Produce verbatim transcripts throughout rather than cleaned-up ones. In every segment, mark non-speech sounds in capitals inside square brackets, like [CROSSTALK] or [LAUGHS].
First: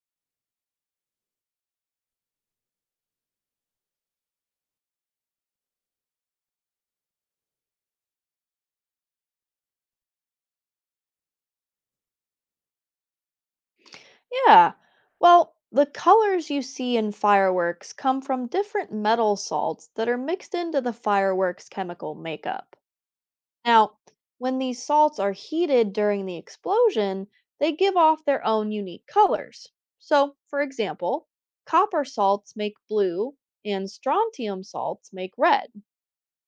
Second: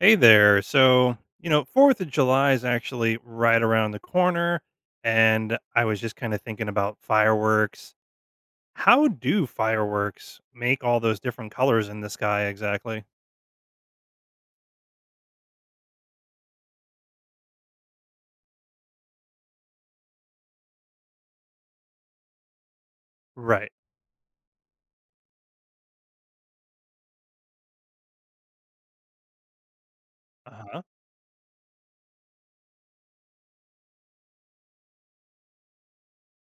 Hey there. So, you know, fourth of July is actually right around the corner. And I was just kind of thinking about fireworks. How do fireworks make all those different colors in the sky exactly? Yeah. Well, the colors you see in fireworks come from different metal salts that are mixed into the fireworks chemical makeup. Right. Now, when these salts are heated during the explosion, they give off their own unique colors. So, for Uh huh. example, copper salts make blue and strontium salts make red.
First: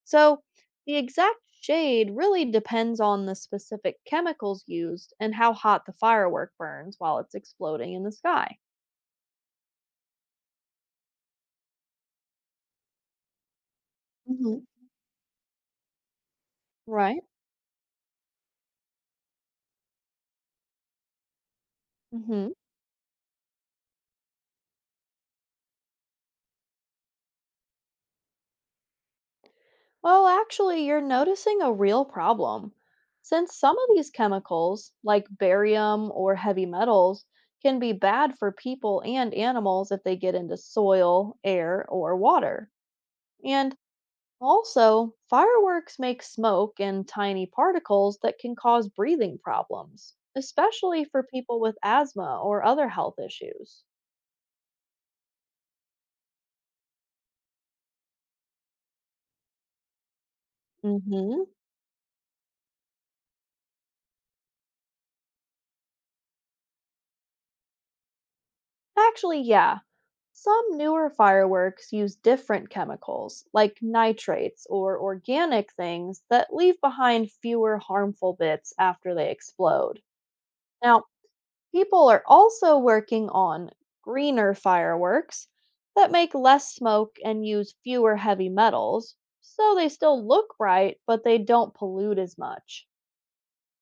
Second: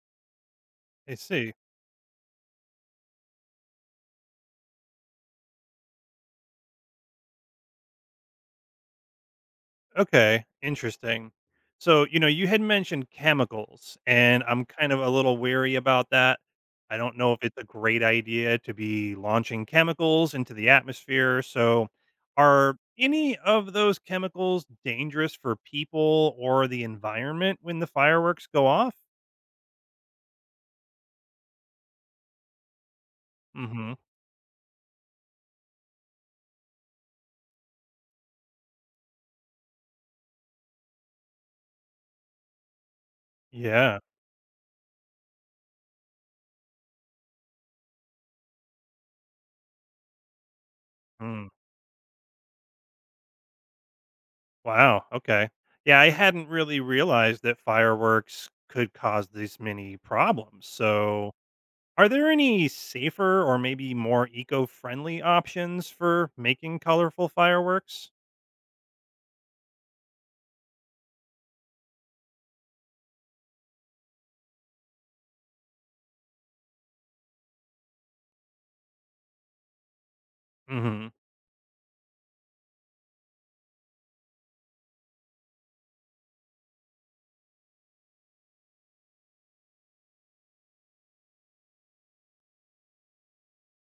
So, the I exact see. shade really depends on the specific chemicals used and how hot the firework burns while it's exploding in the sky. Okay, interesting. So, you know, you had mentioned chemicals, and Hmm. I'm kind of a little wary about that. I don't Right. know if it's a great idea to be launching chemicals into the atmosphere. So, Hmm. are any of those chemicals dangerous for people or the environment when the fireworks go off? Well, actually, you're noticing a real problem, since some of Hmm. these chemicals, like barium or heavy metals, can be bad for people and animals if they get into soil, air, or water. And Yeah. also, fireworks make smoke and tiny particles that can cause breathing problems, especially for Mm. people with asthma or other health issues. Wow. Okay. Yeah, I hadn't really realized that fireworks could cause this many problems. So, Hmm. are there any safer or maybe more eco-friendly options for making colorful fireworks? Actually, yeah. Some newer fireworks use different chemicals, like nitrates or organic things, that leave behind fewer harmful bits after they explode. Now, Mhm. people are also working on greener fireworks that make less smoke and use fewer heavy metals, so they still look bright, but they don't pollute as much.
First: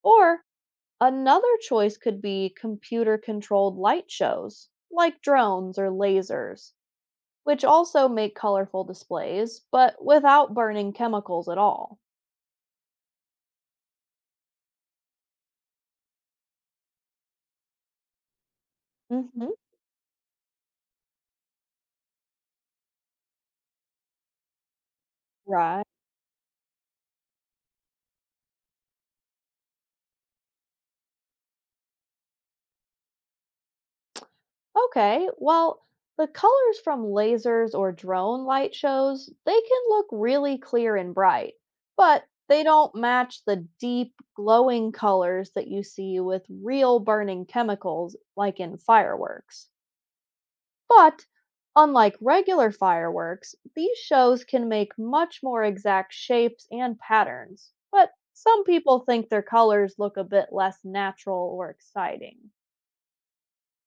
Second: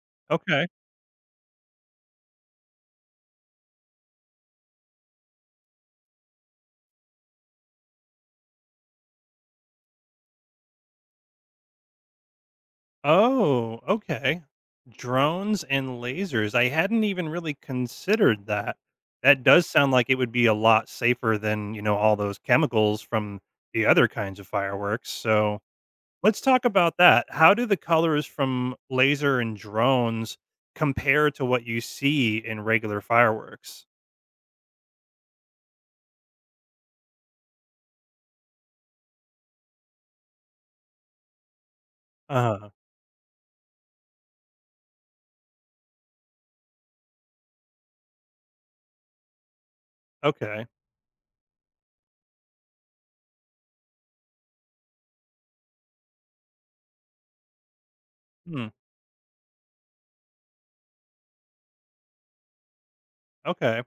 Or Okay. another choice could be computer controlled light shows, like drones or lasers, which also make colorful displays, but without burning chemicals at all. Oh, okay. Drones and lasers. I hadn't even really considered that. That Hmm. does sound like it would be a lot safer than, you know, all those chemicals from the other kinds of fireworks. So, Right. let's talk about that. How do the colors from laser and drones compare to what you see in regular fireworks? Okay. Well, the colors from lasers or drone light shows, they can look really clear and bright, but they Uh-huh. don't match the deep glowing colors that you see with real burning chemicals like in fireworks. Okay. But, unlike regular fireworks, these shows can make much more exact shapes and patterns. But some Hmm, people think their colors look a bit less natural or exciting. okay.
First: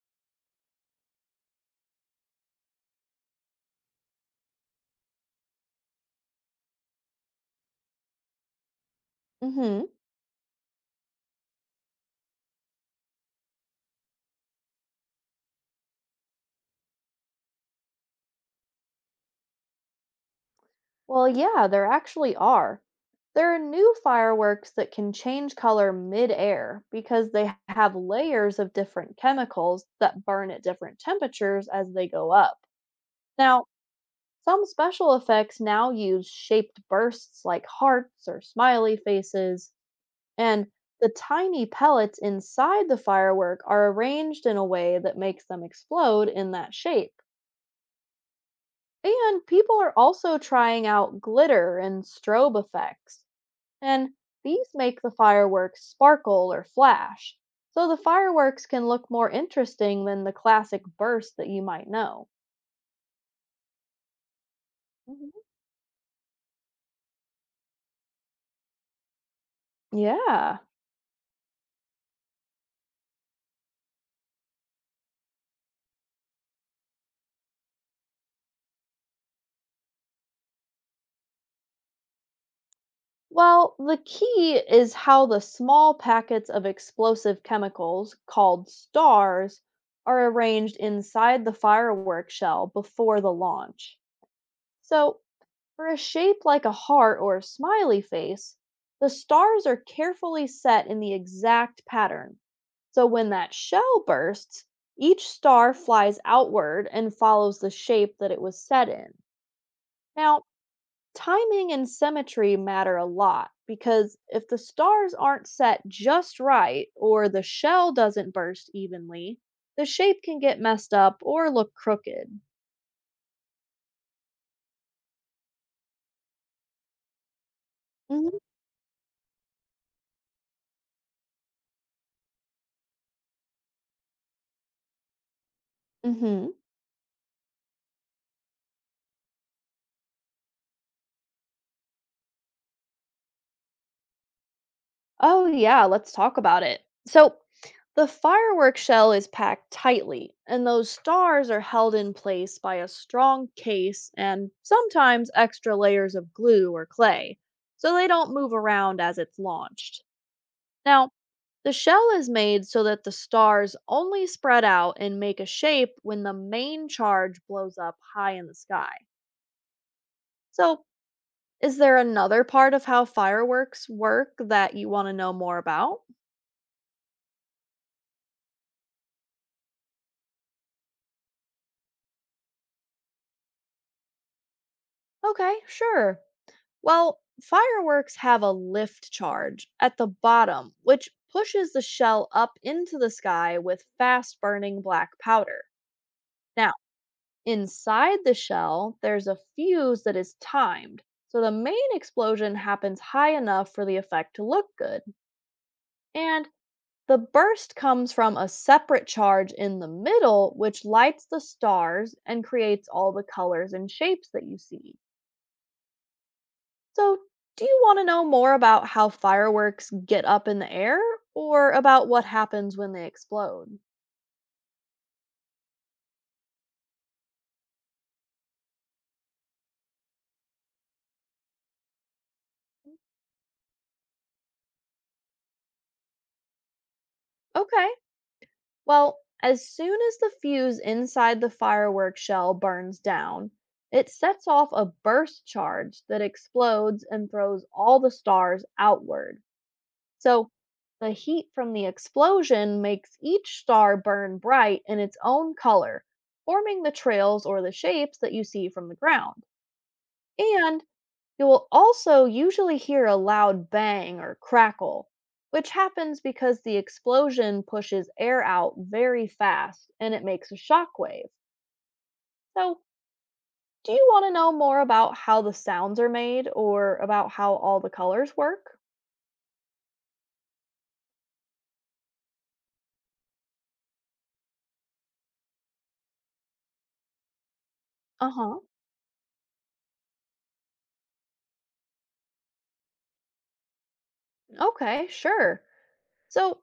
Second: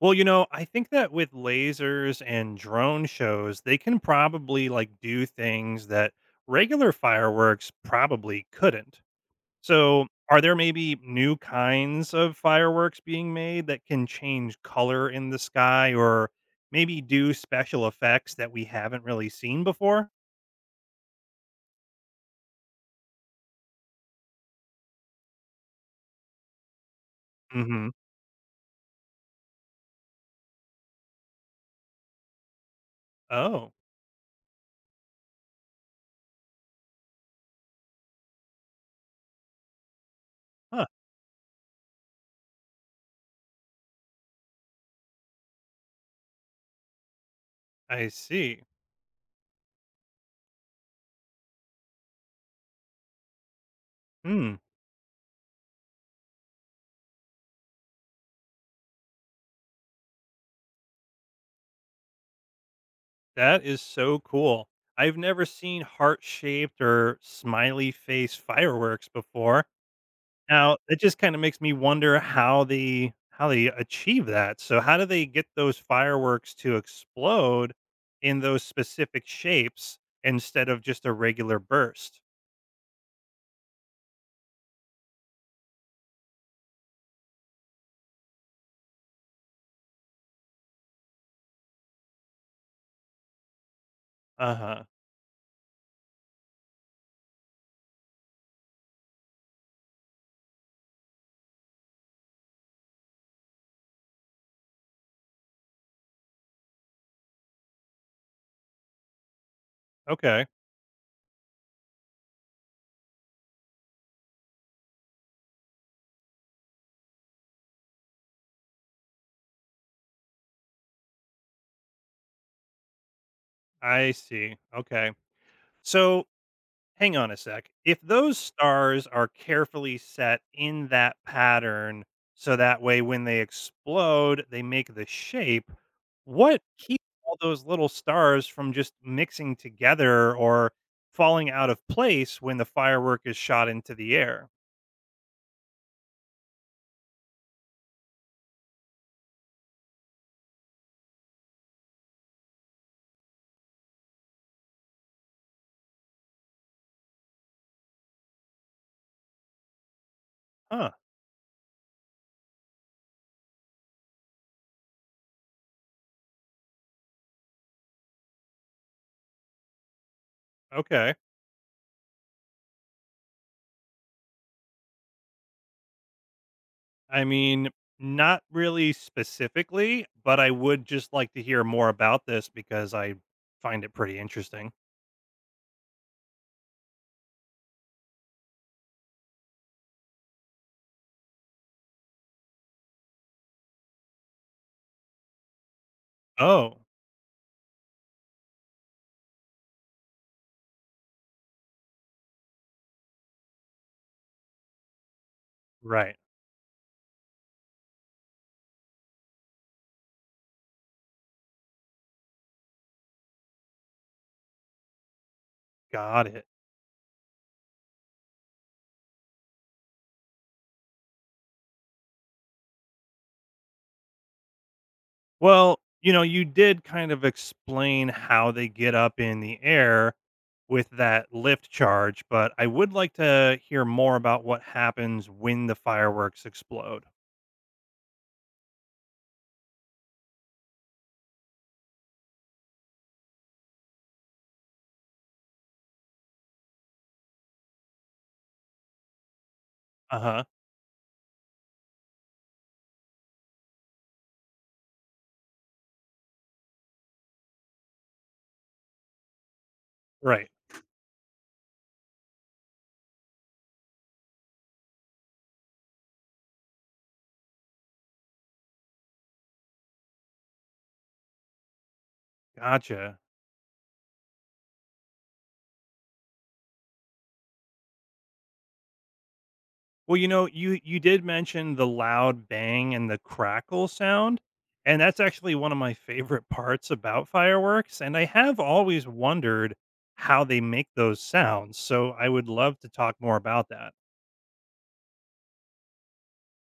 Well, you know, I think that with lasers and drone shows, they can probably like do things that regular fireworks probably couldn't. Hmm. So, are there maybe new kinds of fireworks being made that can change color in the sky or maybe do special effects that we haven't really seen before? Well, yeah, there actually are. There are new fireworks that can change color mid-air because they Mhm. have layers of different chemicals that burn at different temperatures as they go up. Now, Oh. some special effects now use shaped bursts like hearts or smiley faces, and Huh. the tiny pellets inside the firework are arranged in a way that makes them explode in that shape. I see. And people are also trying out glitter and strobe effects, and Hmm. these make the fireworks sparkle or flash, so the fireworks can look more interesting than the classic burst that you might know. That is so cool. I've Mhm. never seen heart-shaped or smiley face fireworks before. Yeah. Now, it just kinda makes me wonder how they how they achieve that. So how do they get those fireworks to explode in those specific shapes instead of just a regular burst? Well, the key is how the small packets of explosive chemicals, called stars, are arranged inside the firework shell before the launch. Uh-huh. So, for a shape like a heart or a smiley face, the stars are carefully set in the exact pattern. So, when that shell bursts, each star flies outward and follows the shape that it was set in. Now, Okay. timing and symmetry matter a lot because if the stars aren't set just right or the shell doesn't burst evenly, the shape can get messed up or look crooked. I see. Okay. So hang on a sec. If those Hmm. stars are carefully set in that pattern so that way when they explode, they make the shape, Hmm. what keeps all those little stars from just mixing together or falling out of place when the firework is shot into the air? Oh, yeah, let's talk about it. So, the firework shell is packed tightly, and those stars are held in place by a strong case and sometimes extra layers of glue or clay, so they don't move around as it's launched. Huh. Now, the shell is made so that the stars only spread out and make a shape when the main charge blows up high in the sky. So, Okay. is there another part of how fireworks work that you want to know more about? I mean, not really specifically, but I would just like to hear more about this because I find it pretty interesting. Okay, sure. Well, fireworks have a lift charge at the bottom, which pushes the shell up into the sky with fast burning black powder. Now, Oh, inside the shell, there's a fuse that is timed, so the main explosion happens high enough for the effect to look good. right. And the burst comes from a separate charge in the middle, which lights the stars and creates all the colors and shapes that you see. Got it. So, do you want to know more about how fireworks get up in the air or about what happens when they explode? Well, you know, you did kind of explain how they get up in the air with that lift charge, but I would like to hear more about what happens when the fireworks explode. Okay. Well, as soon as the fuse inside the firework shell burns down, it sets off a burst charge that explodes and throws all the stars outward. Uh-huh. So, the heat from the explosion makes each star burn bright in its own color, forming the trails or the shapes that you see from the ground. Right. And you will also usually hear a loud bang or crackle, which happens because the explosion pushes air out very fast and it makes a shock wave. So, Gotcha. do you want to know more about how the sounds are made or about how all the colors work? Well, you know, you you did mention the loud bang and the crackle sound, and that's actually one of my favorite [LAUGHS] parts about fireworks, and I Uh have huh. always wondered how they make those sounds. So I would love to talk more about that. Okay, sure. So,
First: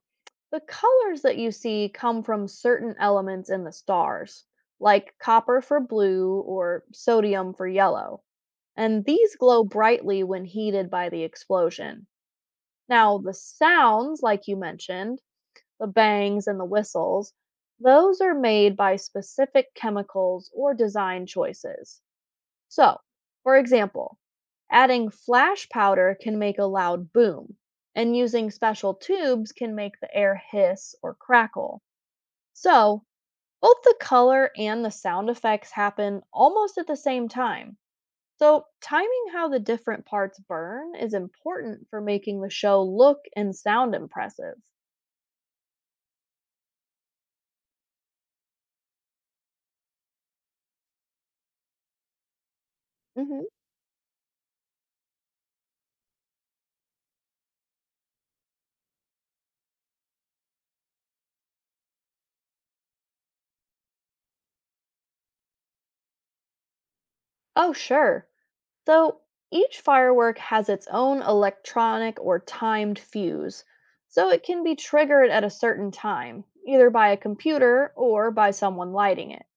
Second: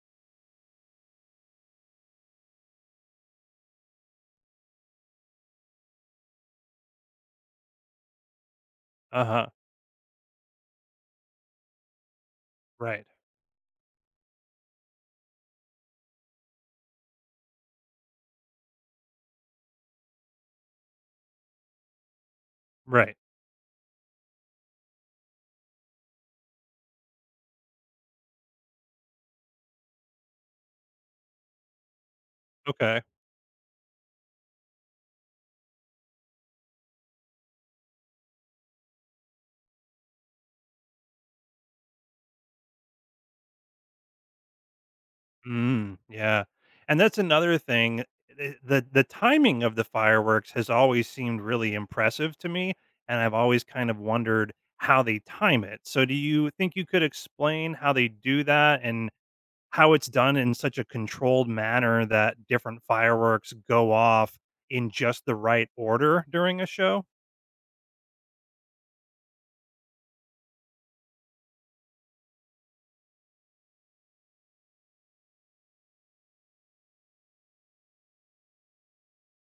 the colors that you see come from certain elements in the stars, like copper for blue or sodium for yellow, and these Uh-huh. glow brightly when heated by the explosion. Right. Now, the sounds, like you mentioned, the bangs and the whistles, those are made by specific chemicals or design choices. So, Right. for example, adding flash powder can make a loud boom, and using special tubes can make the air hiss or crackle. Okay. So, both the color and the sound effects happen almost at the same time, so, timing how the different parts burn is important for making the show look and sound impressive. Mm, yeah. And that's another thing. eh, The the timing of the fireworks has always seemed really impressive to me. And I've Hmm. always kind of wondered how they time it. So do you think you could explain how they do that and how it's done in such a controlled manner that different fireworks go off in just the right order during a show? Oh, sure. So, each firework has its own electronic or timed fuse, so it can be triggered at a certain time, either by a computer or by someone lighting it.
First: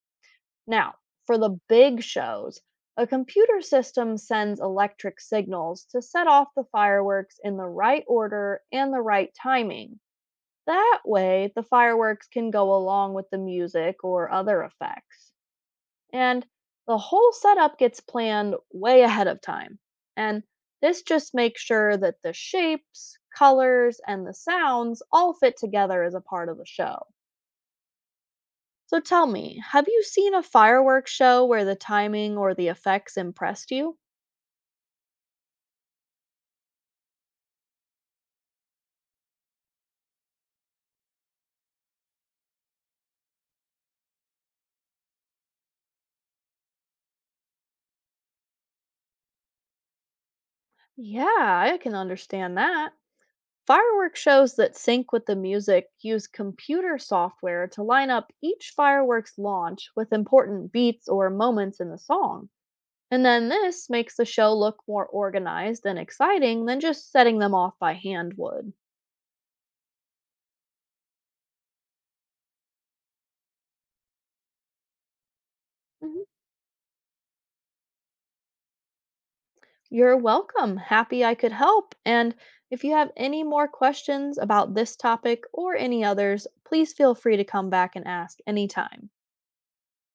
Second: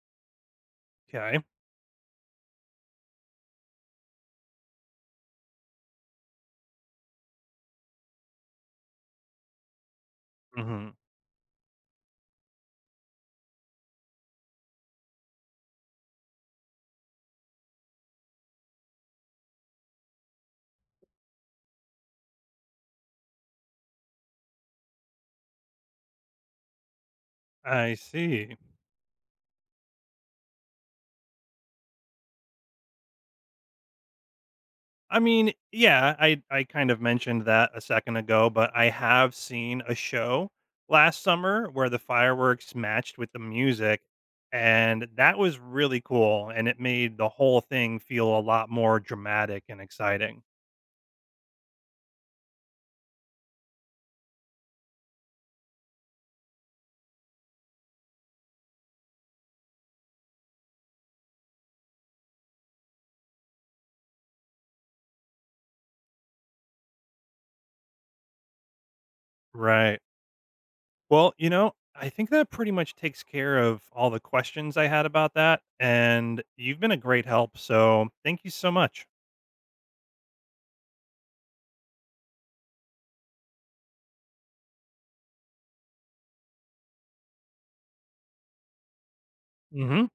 Now, for Okay. the big shows, a computer system sends electric signals to set off the fireworks in the right order and the right timing. Hmm. That way, the fireworks can go along with the music or other effects. And the whole setup gets planned way ahead of time. And this just makes sure that the shapes, colors, and the sounds all fit together as a part of the show. I see. So tell me, have you seen a fireworks show where the timing or the effects impressed you? I mean, yeah, I I kind of mentioned that a second ago, but I have seen a show last summer where the fireworks matched with the music and that was really cool and it made the whole thing feel a lot more dramatic and exciting. Yeah, I can understand that. Firework shows that sync with the music use computer software to line up each fireworks launch with important beats or moments in the song. And then this makes the show look more organized and exciting than just setting them off by hand would. Right. Well, you know, I think that pretty much takes care of all the questions I had about that Mhm. and you've been a great help, so thank you so much. You're welcome. Happy I could help. And if you have any more questions about this topic or any others, please feel free to come back and ask anytime. Mhm.